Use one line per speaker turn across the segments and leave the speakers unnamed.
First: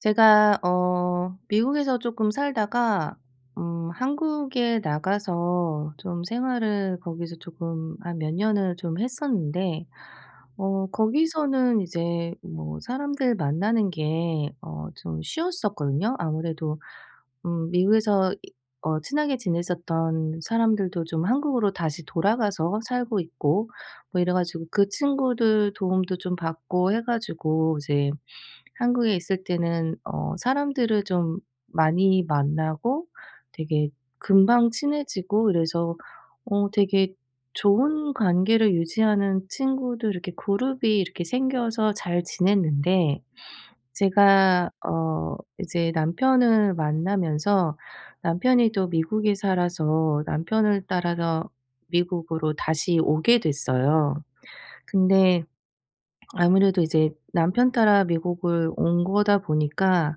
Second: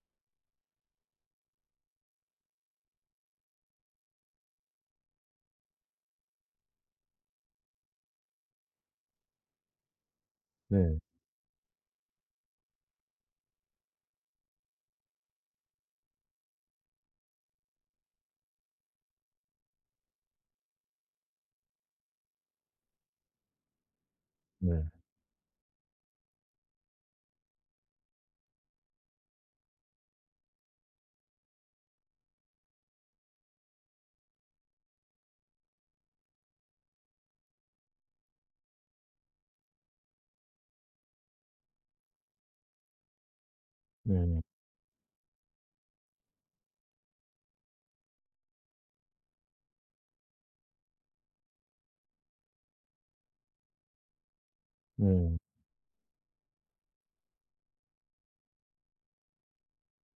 제가 미국에서 조금 살다가 한국에 나가서 좀 생활을 거기서 조금 한 몇 년을 좀 했었는데,
네.
거기서는 이제 뭐 사람들 만나는 게 좀 쉬웠었거든요. 아무래도 미국에서 이 친하게 지냈었던 사람들도 좀 한국으로 다시 돌아가서 살고 있고, 뭐 이래 가지고
네.
그 친구들 도움도 좀 받고 해 가지고 이제 한국에 있을 때는 사람들을 좀 많이 만나고 되게 금방 친해지고 이래서 되게 좋은 관계를 유지하는 친구들, 이렇게 그룹이 이렇게 생겨서 잘 지냈는데
네. 네.
제가 이제 남편을 만나면서 남편이 또 미국에 살아서 남편을 따라서 미국으로 다시 오게 됐어요.
네,
근데 아무래도 이제 남편 따라 미국을 온 거다 보니까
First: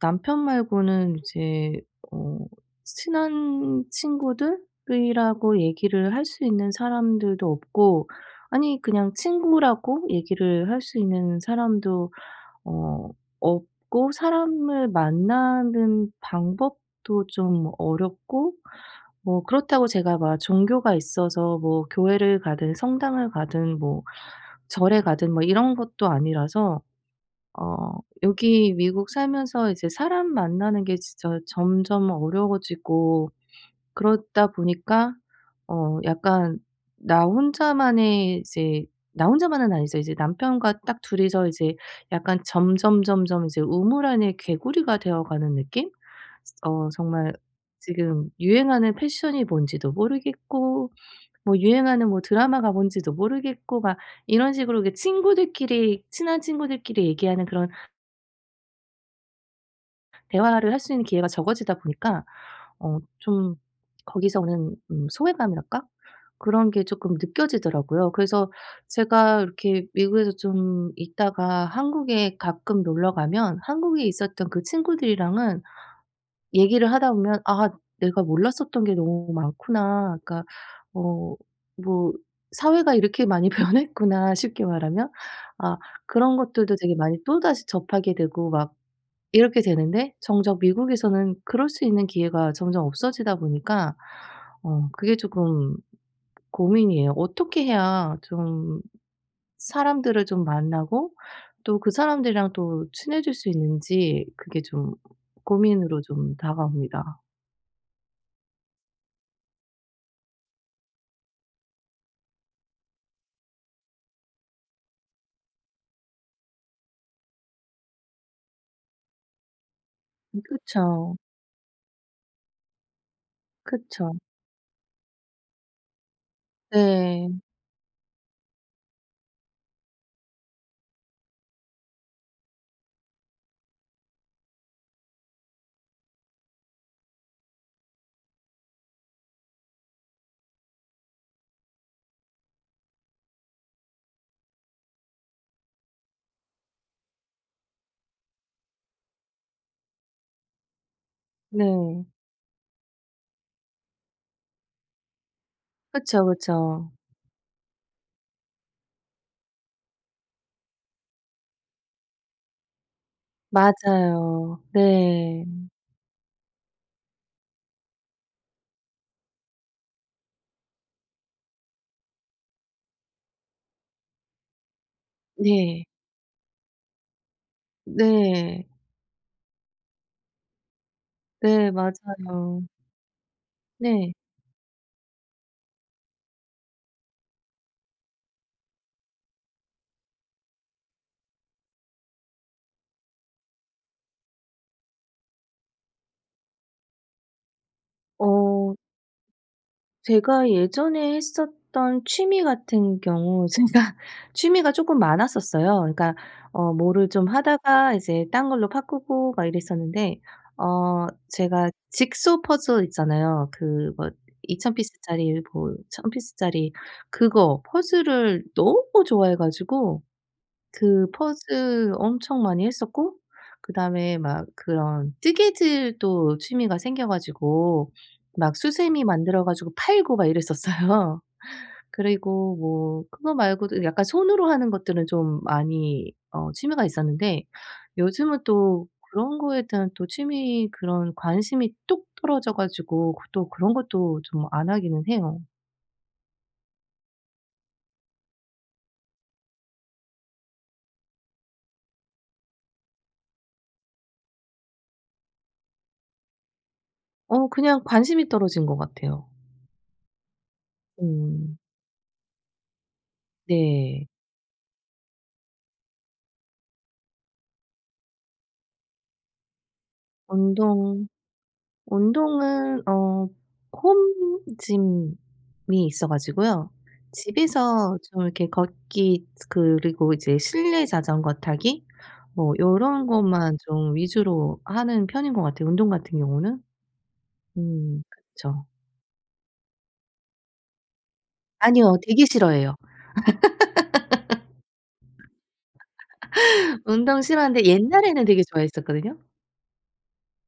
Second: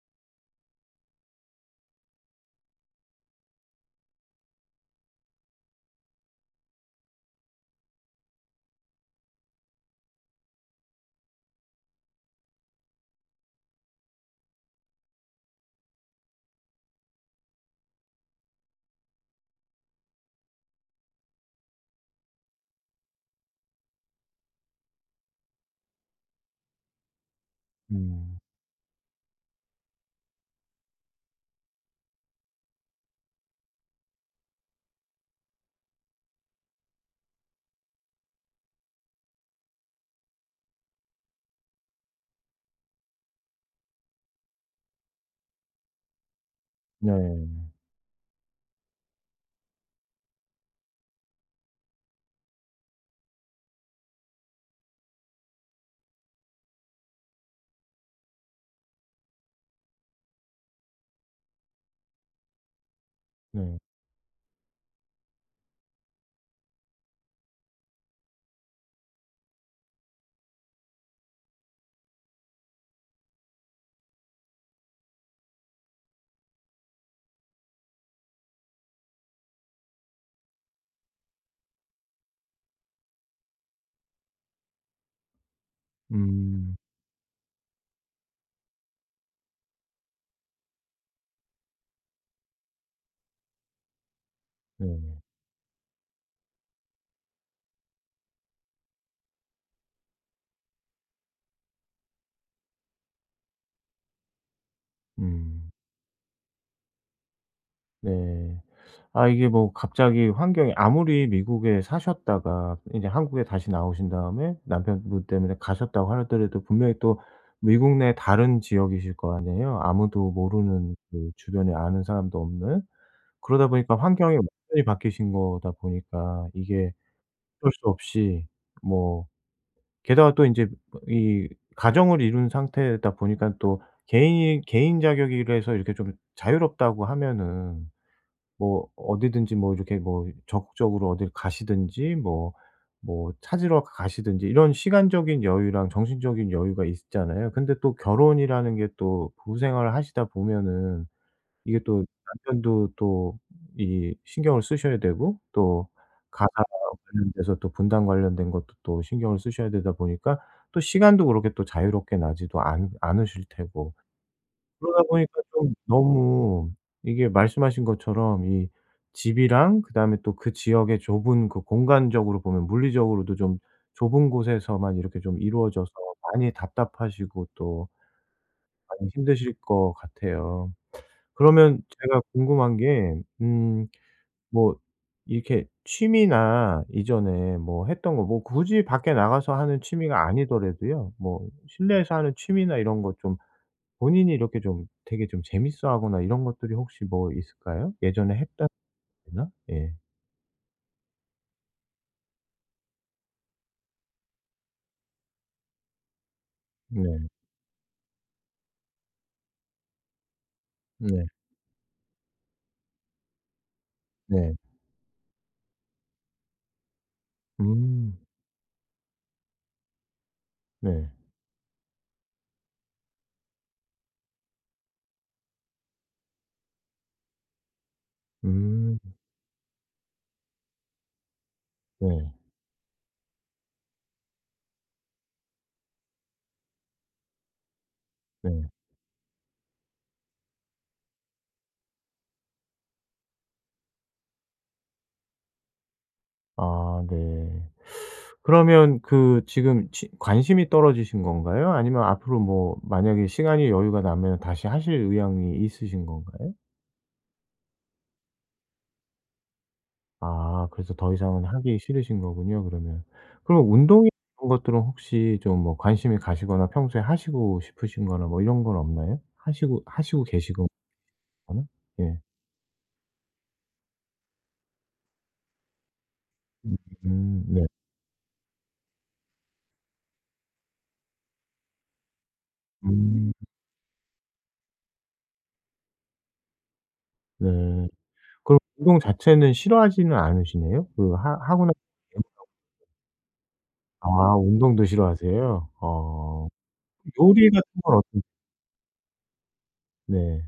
남편 말고는 이제 어 친한 친구들이라고 얘기를 할 수 있는 사람들도 없고, 아니 그냥 친구라고 얘기를 할 수 있는 사람도 어 없고, 사람을 만나는 방법도 좀 어렵고, 뭐 그렇다고 제가 막 종교가 있어서 뭐 교회를 가든 성당을 가든 뭐 절에 가든 뭐 이런 것도 아니라서
음.
여기 미국 살면서 이제 사람 만나는 게 진짜 점점 어려워지고, 그러다 보니까 약간 나 혼자만의 이제, 나 혼자만은 아니죠. 이제 남편과 딱 둘이서 이제 약간 점점점점 이제 우물 안의 개구리가 되어가는 느낌? 정말
네.
지금 유행하는 패션이 뭔지도 모르겠고, 뭐 유행하는 뭐 드라마가 뭔지도 모르겠고 막 이런 식으로, 이게 친구들끼리, 친한 친구들끼리 얘기하는 그런 대화를 할 수 있는 기회가 적어지다 보니까 좀
네.
거기서 오는 소외감이랄까? 그런 게 조금 느껴지더라고요. 그래서 제가 이렇게 미국에서 좀 있다가 한국에 가끔 놀러 가면 한국에 있었던 그 친구들이랑은 얘기를 하다 보면 '아 내가 몰랐었던 게 너무 많구나.' 그러니까 어 뭐 '사회가 이렇게 많이 변했구나.' 쉽게 말하면. 아, 그런
음.
것들도 되게 많이 또다시 접하게 되고 막 이렇게 되는데, 정작 미국에서는 그럴 수 있는 기회가 점점 없어지다 보니까
네.
그게 조금 고민이에요. 어떻게 해야 좀 사람들을 좀 만나고 또 그 사람들이랑 또 친해질 수 있는지, 그게 좀
음.
고민으로 좀 다가옵니다.
네. 아, 이게 뭐 갑자기 환경이 아무리 미국에 사셨다가 이제 한국에 다시 나오신 다음에 남편분 때문에 가셨다고 하더라도 분명히 또 미국 내 다른 지역이실 거 아니에요. 아무도
음,
모르는,
그쵸.
그 주변에 아는 사람도 없는. 그러다 보니까
그쵸.
환경이 완전히 바뀌신 거다 보니까 이게
네.
어쩔 수 없이, 뭐 게다가 또 인제 이 가정을 이룬 상태다 보니까, 또 개인 자격이라서 이렇게 좀 자유롭다고 하면은 뭐 어디든지 뭐 이렇게 뭐 적극적으로 어딜 가시든지 뭐 찾으러 가시든지, 이런 시간적인 여유랑 정신적인 여유가 있잖아요. 근데 또 결혼이라는 게 또 부부 생활을 하시다 보면은 이게 또
네.
남편도 또 이 신경을 쓰셔야 되고, 또
그쵸,
가사
그쵸.
관련돼서 또 분담 관련된 것도 또 신경을 쓰셔야 되다 보니까 또 시간도 그렇게 또 자유롭게 나지도 않 않으실 테고,
맞아요.
그러다 보니까
네.
좀 너무 이게 말씀하신 것처럼 이 집이랑 그다음에 또 그 지역의 좁은 그 공간적으로 보면 물리적으로도 좀 좁은 곳에서만 이렇게 좀
네.
이루어져서 많이 답답하시고, 또
네.
많이 힘드실 것 같아요.
네,
그러면 제가
맞아요.
궁금한 게, 음
네.
뭐 이렇게 취미나 이전에 뭐 했던 거, 뭐 굳이 밖에 나가서 하는 취미가 아니더라도요, 뭐 실내에서 하는 취미나 이런 거 좀 본인이 이렇게 좀 되게 좀 재밌어하거나 이런 것들이 혹시 뭐 있을까요? 예전에 했다거나?
어.
예.
제가 예전에 했었던 취미 같은 경우, 제가 취미가 조금 많았었어요. 그러니까 뭐를
네.
좀 하다가 이제 딴 걸로 바꾸고 막 이랬었는데, 어
네.
제가 직소 퍼즐 있잖아요. 그 뭐
네.
2,000 피스짜리 뭐 1,000 피스짜리, 그거
음.
퍼즐을 너무 좋아해 가지고 그
네.
퍼즐 엄청 많이 했었고, 그다음에 막 그런 뜨개질도 취미가 생겨 가지고 막
음.
수세미 만들어 가지고 팔고 막 이랬었어요.
네.
그리고 뭐 그거 말고도 약간 손으로 하는 것들은 좀 많이 취미가 있었는데, 요즘은
네.
또 그런 거에 대한 또 취미 그런 관심이 뚝 떨어져 가지고 그 또 그런 것도 좀 안 하기는 해요.
아, 네. 그러면 그 지금 치 관심이 떨어지신 건가요? 아니면 앞으로 뭐 만약에 시간이 여유가 나면 다시 하실 의향이 있으신 건가요?
그냥 관심이 떨어진 것 같아요.
아, 그래서 더 이상은
음.
하기 싫으신 거군요 그러면. 그럼
네.
운동이 이런 것들은 혹시 좀 뭐 관심이 가시거나 평소에 하시고 싶으신 거나 뭐 이런 건 없나요? 하시고 계시거나?
운동
예.
운동은 홈짐이 있어 가지고요.
음, 네.
집에서 좀 이렇게 걷기 그리고 이제 실내 자전거 타기 뭐 요런
음,
것만 좀 위주로 하는 편인 것 같아요, 운동 같은 경우는.
네.
음,
그럼
그쵸.
운동 자체는 싫어하지는 않으시네요? 그 하 하고 나서.
아니요, 되게 싫어해요.
아, 운동도 싫어하세요? 어.
운동
요리
싫어하는데
같은 건 어떠.
옛날에는 되게 좋아했었거든요.
네.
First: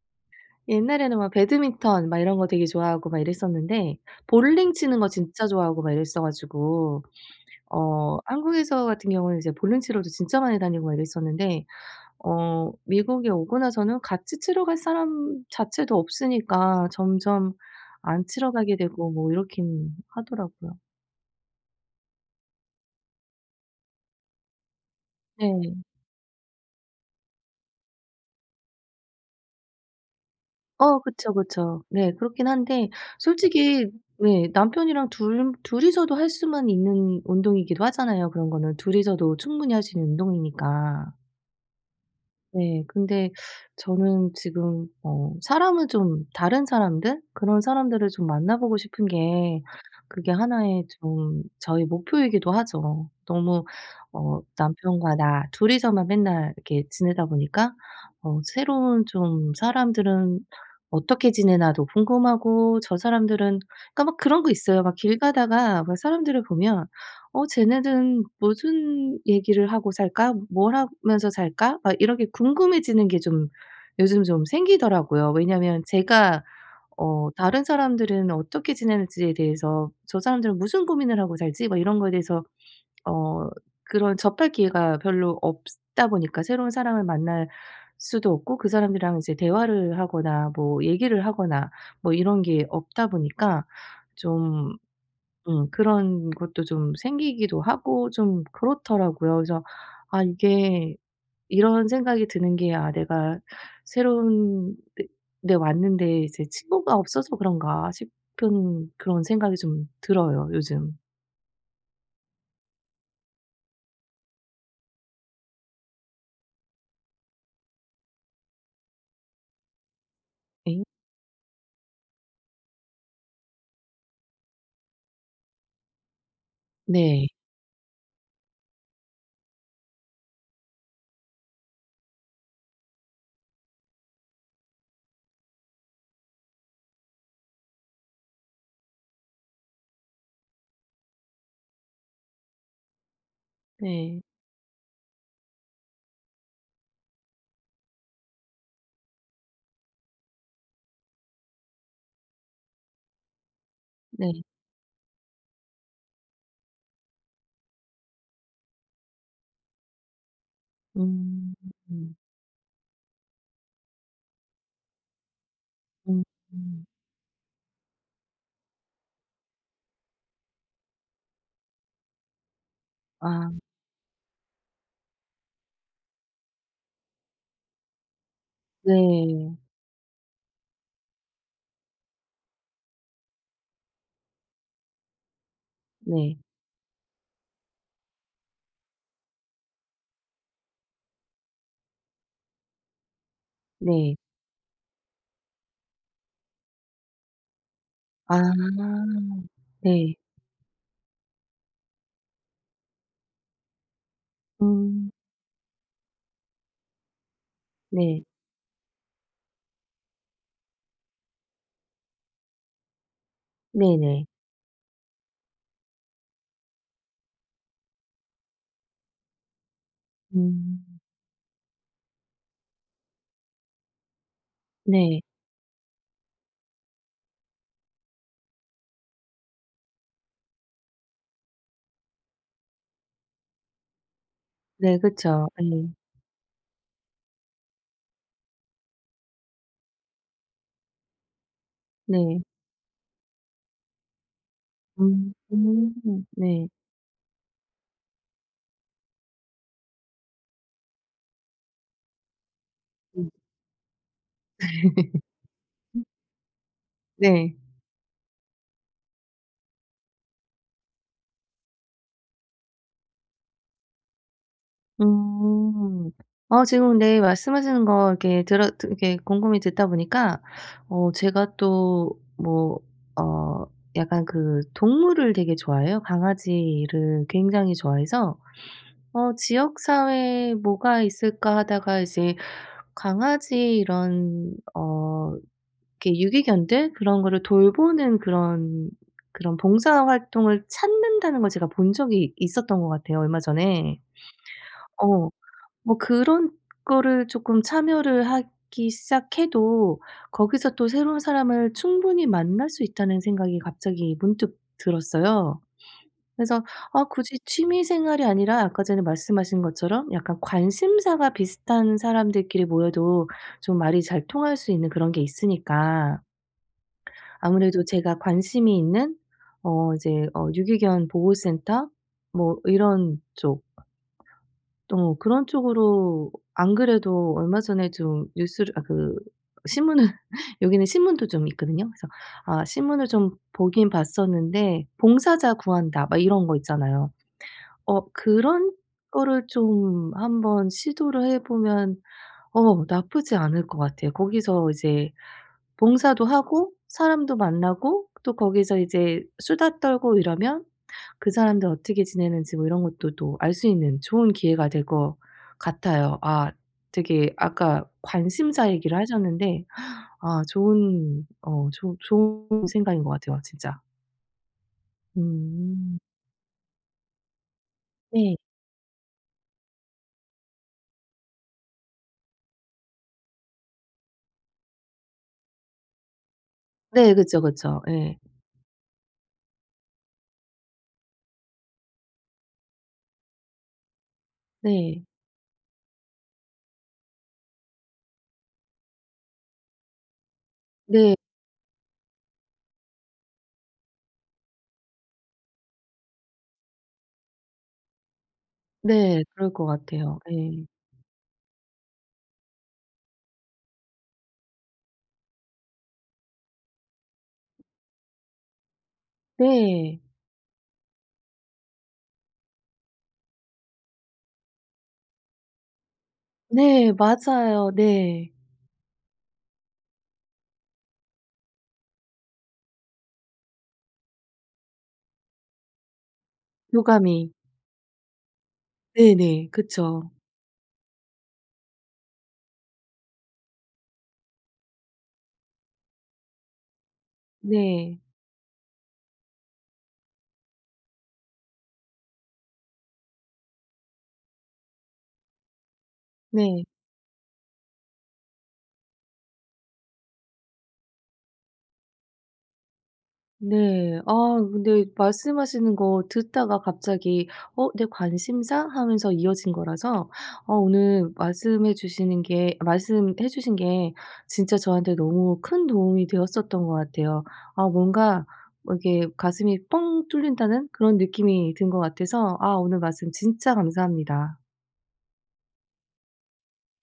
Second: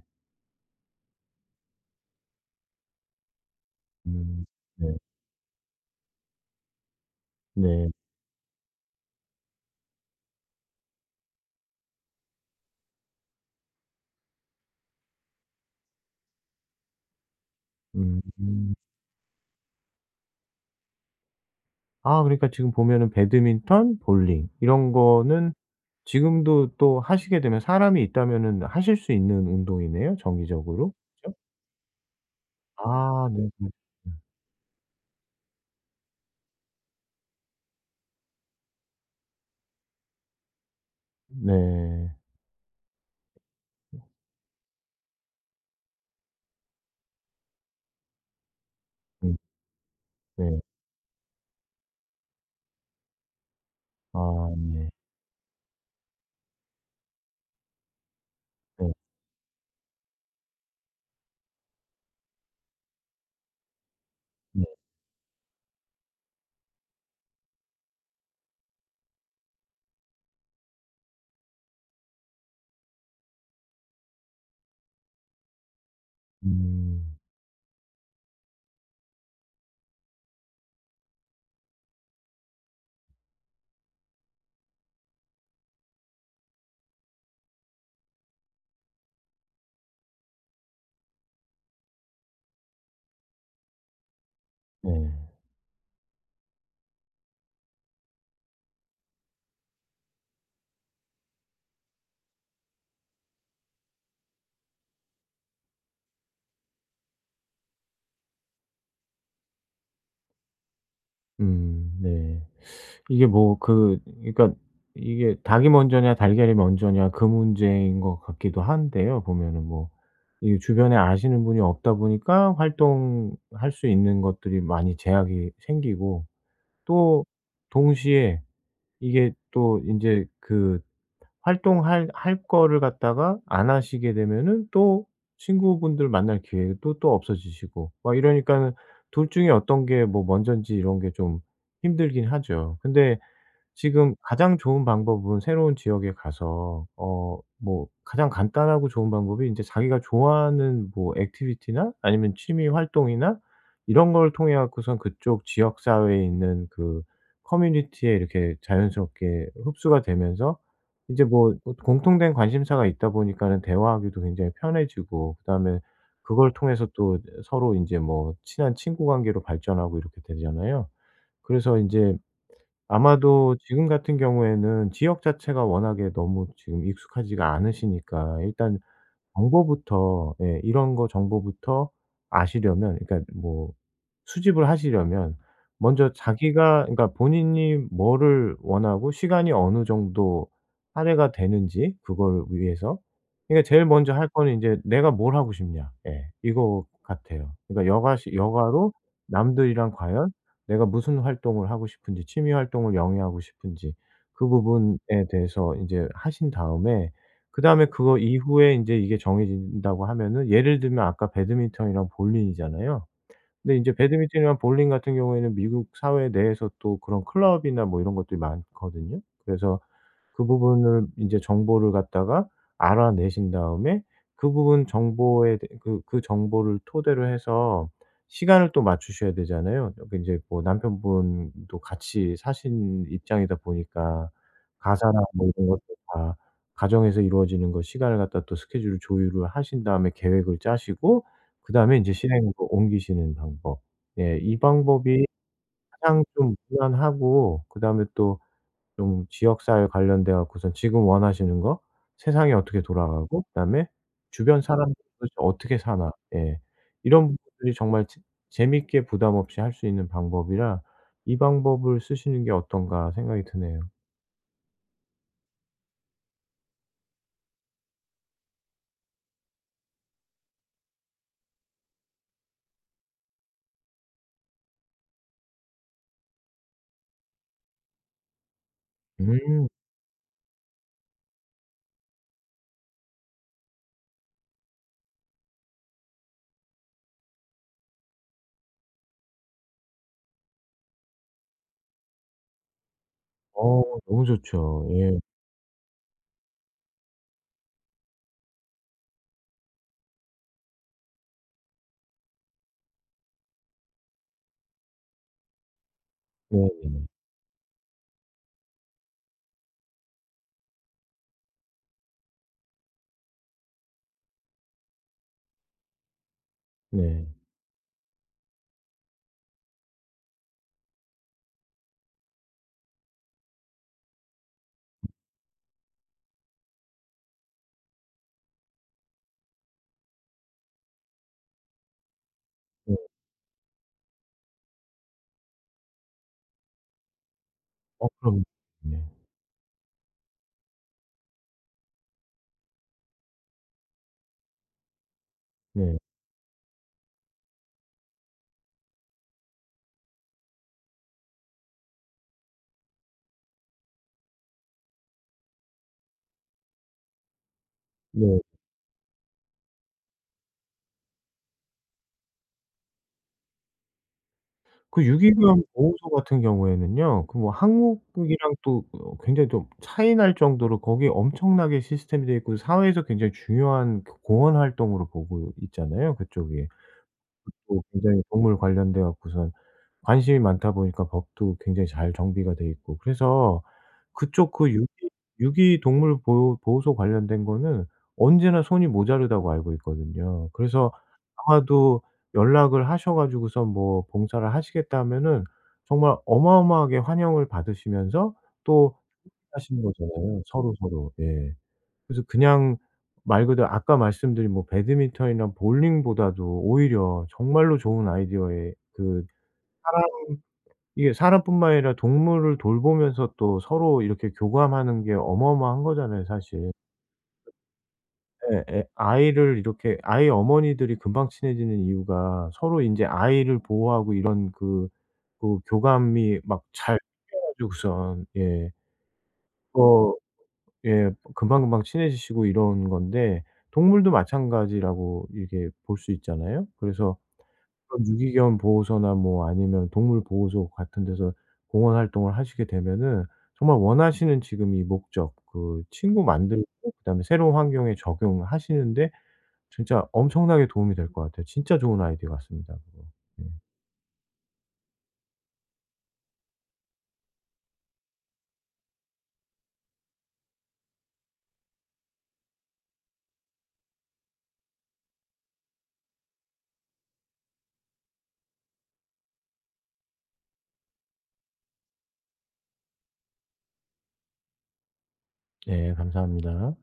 옛날에는 막 배드민턴 막 이런 거 되게 좋아하고 막 이랬었는데
음.
볼링
네.
치는 거 진짜 좋아하고 막 이랬어 가지고
네.
한국에서 같은 경우는 이제 볼런티어로도 진짜 많이 다니고 막 이랬었는데 미국에 오고 나서는 같이 치러 갈 사람 자체도 없으니까 점점 안 치러
음.
가게 되고 뭐 이렇긴 하더라고요.
아, 그러니까 지금 보면은 배드민턴, 볼링 이런 거는
네.
지금도 또 하시게 되면 사람이 있다면은 하실 수 있는 운동이네요, 정기적으로.
그쵸,
그죠?
그쵸. 네, 그렇긴 한데
아, 네네. 네.
솔직히 네 남편이랑 둘 둘이서도 할 수만 있는 운동이기도 하잖아요. 그런 거는 둘이서도 충분히 할 수 있는 운동이니까.
네.
네. 근데 저는 지금 사람을 좀 다른 사람들 그런 사람들을 좀 만나 보고 싶은
음,
게 그게
네.
하나의 좀 저의 목표이기도 하죠. 너무
아, 네.
남편과 나 둘이서만 맨날 이렇게 지내다 보니까
네.
새로운 좀 사람들은 어떻게 지내나도 궁금하고 저 사람들은, 그러니까 막 그런 거
네.
있어요. 막 길 가다가 막 사람들을 보면 '어 쟤네들은 무슨 얘기를 하고 살까? 뭘 하면서 살까?' 막 이렇게 궁금해지는 게 좀 요즘 좀 생기더라고요. 왜냐면 제가
음.
다른 사람들은 어떻게 지내는지에 대해서 '저 사람들은 무슨 고민을 하고 살지?' 막 이런 거에 대해서 어 그런 접할 기회가 별로 없다 보니까 새로운 사람을 만날 수도 없고 그 사람들이랑 이제 대화를 하거나 뭐 얘기를 하거나 뭐 이런 게 없다 보니까 좀
네.
그런 것도 좀 생기기도 하고 좀 그렇더라고요. 그래서 아 이게, 이런 생각이 드는 게 '아 내가 새로운 데 왔는데 이제 친구가 없어서 그런가?' 싶은 그런 생각이 좀 들어요 요즘.
음, 네. 이게 뭐, 그 그러니까 이게 닭이 먼저냐 달걀이 먼저냐 그 문제인 것 같기도 한데요 보면은, 뭐 이
네,
주변에 아시는 분이 없다 보니까 활동할 수 있는 것들이 많이 제약이 생기고, 또
네.
동시에 이게 또이제그 활동할 할 거를 갖다가 안 하시게 되면은 또 친구분들 만날 기회도 또 없어지시고 막 이러니까는 둘 중에 어떤 게 뭐 먼저인지 이런 게 좀 힘들긴 하죠. 근데 지금
네.
가장 좋은 방법은 새로운 지역에 가서 뭐 가장 간단하고 좋은 방법이 인제 자기가 좋아하는 뭐 액티비티나 아니면 취미 활동이나 이런 걸
네.
통해 갖고선 그쪽 지역 사회에 있는 그 커뮤니티에 이렇게 자연스럽게 흡수가 되면서 이제 뭐
음. 음.
공통된 관심사가 있다 보니까는 대화하기도 굉장히 편해지고, 그다음에
음.
그걸
음.
통해서 또 서로 인제 뭐 친한 친구 관계로 발전하고 이렇게 되잖아요. 그래서 인제
아,
아마도 지금 같은 경우에는 지역 자체가 워낙에 너무 지금 익숙하지가 않으시니까 일단
네.
정보부터, 예 이런 거 정보부터 아시려면, 그러니까 뭐 수집을 하시려면, 먼저
네.
자기가 그러니까 본인이 뭐를 원하고 시간이 어느 정도 할애가 되는지 그걸 위해서. 그러니까 제일 먼저
네.
할 거는 인제 '내가 뭘 하고 싶냐.' 예, 이거 같아요. 그러니까 여가시 여가로
아,
남들이랑
네.
과연 내가 무슨 활동을 하고 싶은지, 취미 활동을 영위하고 싶은지 그 부분에
음.
대해서 인제 하신 다음에, 그다음에 그거
네.
이후에 인제 이게 정해진다고 하면은, 예를 들면 아까 배드민턴이랑 볼링이잖아요. 근데 인제
네네.
배드민턴이랑 볼링 같은 경우에는 미국 사회 내에서 또 그런 클럽이나 뭐 이런 것들이 많거든요. 그래서 그
음.
부분을 이제 정보를 갖다가 알아내신 다음에 그 부분
네.
정보에 대, 그 그 정보를 토대로 해서 시간을 또 맞추셔야 되잖아요. 그제뭐 남편분도 같이 사신 입장이다 보니까
네,
가사랑
그쵸.
뭐 이런 것도
예.
다 가정에서 이루어지는 거 시간을 갖다 또 스케줄을 조율을 하신 다음에 계획을 짜시고, 그다음에 이제
네.
실행으로 옮기시는 방법. 예. 이 방법이
음.
가장
음.
좀
네.
무난하고, 그다음에 또 좀 지역사회 관련돼 갖고선 지금 원하시는 거 세상이 어떻게
음.
돌아가고, 그다음에 주변 사람들이 도대체 어떻게 사나. 예. 이런
네.
부분들이 정말 재 재밌게 부담 없이 할 수 있는 방법이라 '이 방법을 쓰시는 게 어떤가.' 생각이 드네요.
음. 지금 근데 말씀하시는 거 이렇게 들어 드 이렇게 곰곰이 듣다 보니까 제가 또 뭐 어 약간 그 동물을 되게 좋아해요. 강아지를 굉장히 좋아해서
음.
'지역 사회에 뭐가 있을까?' 하다가 이제 강아지 이런 이렇게 유기견들 그런 거를 돌보는 그런 봉사 활동을 찾는다는 걸 제가 본 적이 있었던 것 같아요, 얼마 전에.
너무 좋죠. 예.
어. 뭐 그런 거를 쪼끔 참여를 하기 시작해도 거기서 또 새로운 사람을 충분히 만날 수 있다는 생각이 갑자기 문득 들었어요. 그래서 아,
네네네.
굳이 취미 생활이 아니라 아까 전에 말씀하신 것처럼 약간 관심사가 비슷한 사람들끼리 모여도 좀 말이 잘 통할 수 있는 그런 게 있으니까
네. 네.
아무래도 제가 관심이 있는 이제 유기견 보호센터 뭐 이런 쪽 그런 쪽으로 안 그래도 얼마 전에 좀 뉴스를 아 그 신문을 여기는 신문도 좀 있거든요. 그래서 아,
네.
신문을 좀 보긴 봤었는데 봉사자 구한다 막 이런 거 있잖아요.
그럼요.
그런
네.
거를 좀 한번 시도를 해 보면 나쁘지 않을 것 같아요. 거기서 이제
네.
봉사도 하고 사람도 만나고 또 거기서 이제 수다 떨고 이러면 그 사람들 어떻게 지내는지 뭐 이런 것도 또 알 수 있는 좋은 기회가 될 것 같아요. 아, 되게 아까
네.
관심사 얘기를 하셨는데 아, 좋은 좋 좋은 생각인 것 같아요 진짜.
그 유기견
음.
보호소 같은 경우에는요, 그 뭐
네.
한국이랑 또 굉장히 좀 차이 날 정도로 거기에 엄청나게 시스템이 돼 있고 사회에서 굉장히 중요한 그 공헌 활동으로 보고 있잖아요, 그쪽이.
네. 그쵸,
또
그쵸. 예.
굉장히 동물 관련돼 갖고선 관심이 많다 보니까 법도 굉장히 잘 정비가 돼 있고. 그래서 그쪽 그 유기
네.
유기 동물 보호소 관련된 거는 언제나 손이 모자르다고 알고 있거든요. 그래서
네.
아마도 연락을 하셔 가지고서 뭐 봉사를 하시겠다 하면은 정말 어마어마하게 환영을 받으시면서 또
네. 그럴 것
하시는
같아요.
거잖아요,
예.
서로서로. 예. 그래서 그냥 말 그대로 아까 말씀드린 뭐 배드민턴이나 볼링보다도 오히려 정말로 좋은 아이디어의 그
네.
사람, 이게 사람뿐만 아니라 동물을 돌보면서 또 서로 이렇게 교감하는 게 어마어마한 거잖아요 사실.
네. 맞아요. 네.
예, 예. 아이를 이렇게, 아이 어머니들이 금방 친해지는 이유가 서로 인제 아이를 보호하고 이런 그 그 교감이 막 잘
교감이.
생 가지고선 예,
네네. 그쵸.
어, 예, 금방금방 친해지시고 이런 건데 동물도 마찬가지라고 이렇게 볼 수 있잖아요. 그래서
네.
그런 유기견 보호소나 뭐 아니면 동물 보호소 같은 데서 봉헌 활동을 하시게 되면은 정말 원하시는 지금 이 목적, 그 친구 만들고
네.
그다음에 새로운 환경에 적용하시는데 진짜 엄청나게 도움이 될 것 같아요. 진짜 좋은 아이디어 같습니다 그거. 네.
네. 아, 근데 말씀하시는 거 듣다가 갑자기 '어 내 관심사?' 하면서 이어진 거라서 오늘 말씀해 주시는 게 말씀해 주신 게 진짜 저한테 너무 큰 도움이 되었었던 것 같아요. 아, 뭔가 뭐 이렇게 가슴이 뻥 뚫린다는 그런 느낌이 든 것 같아서 아, 오늘 말씀 진짜 감사합니다.
네, 감사합니다.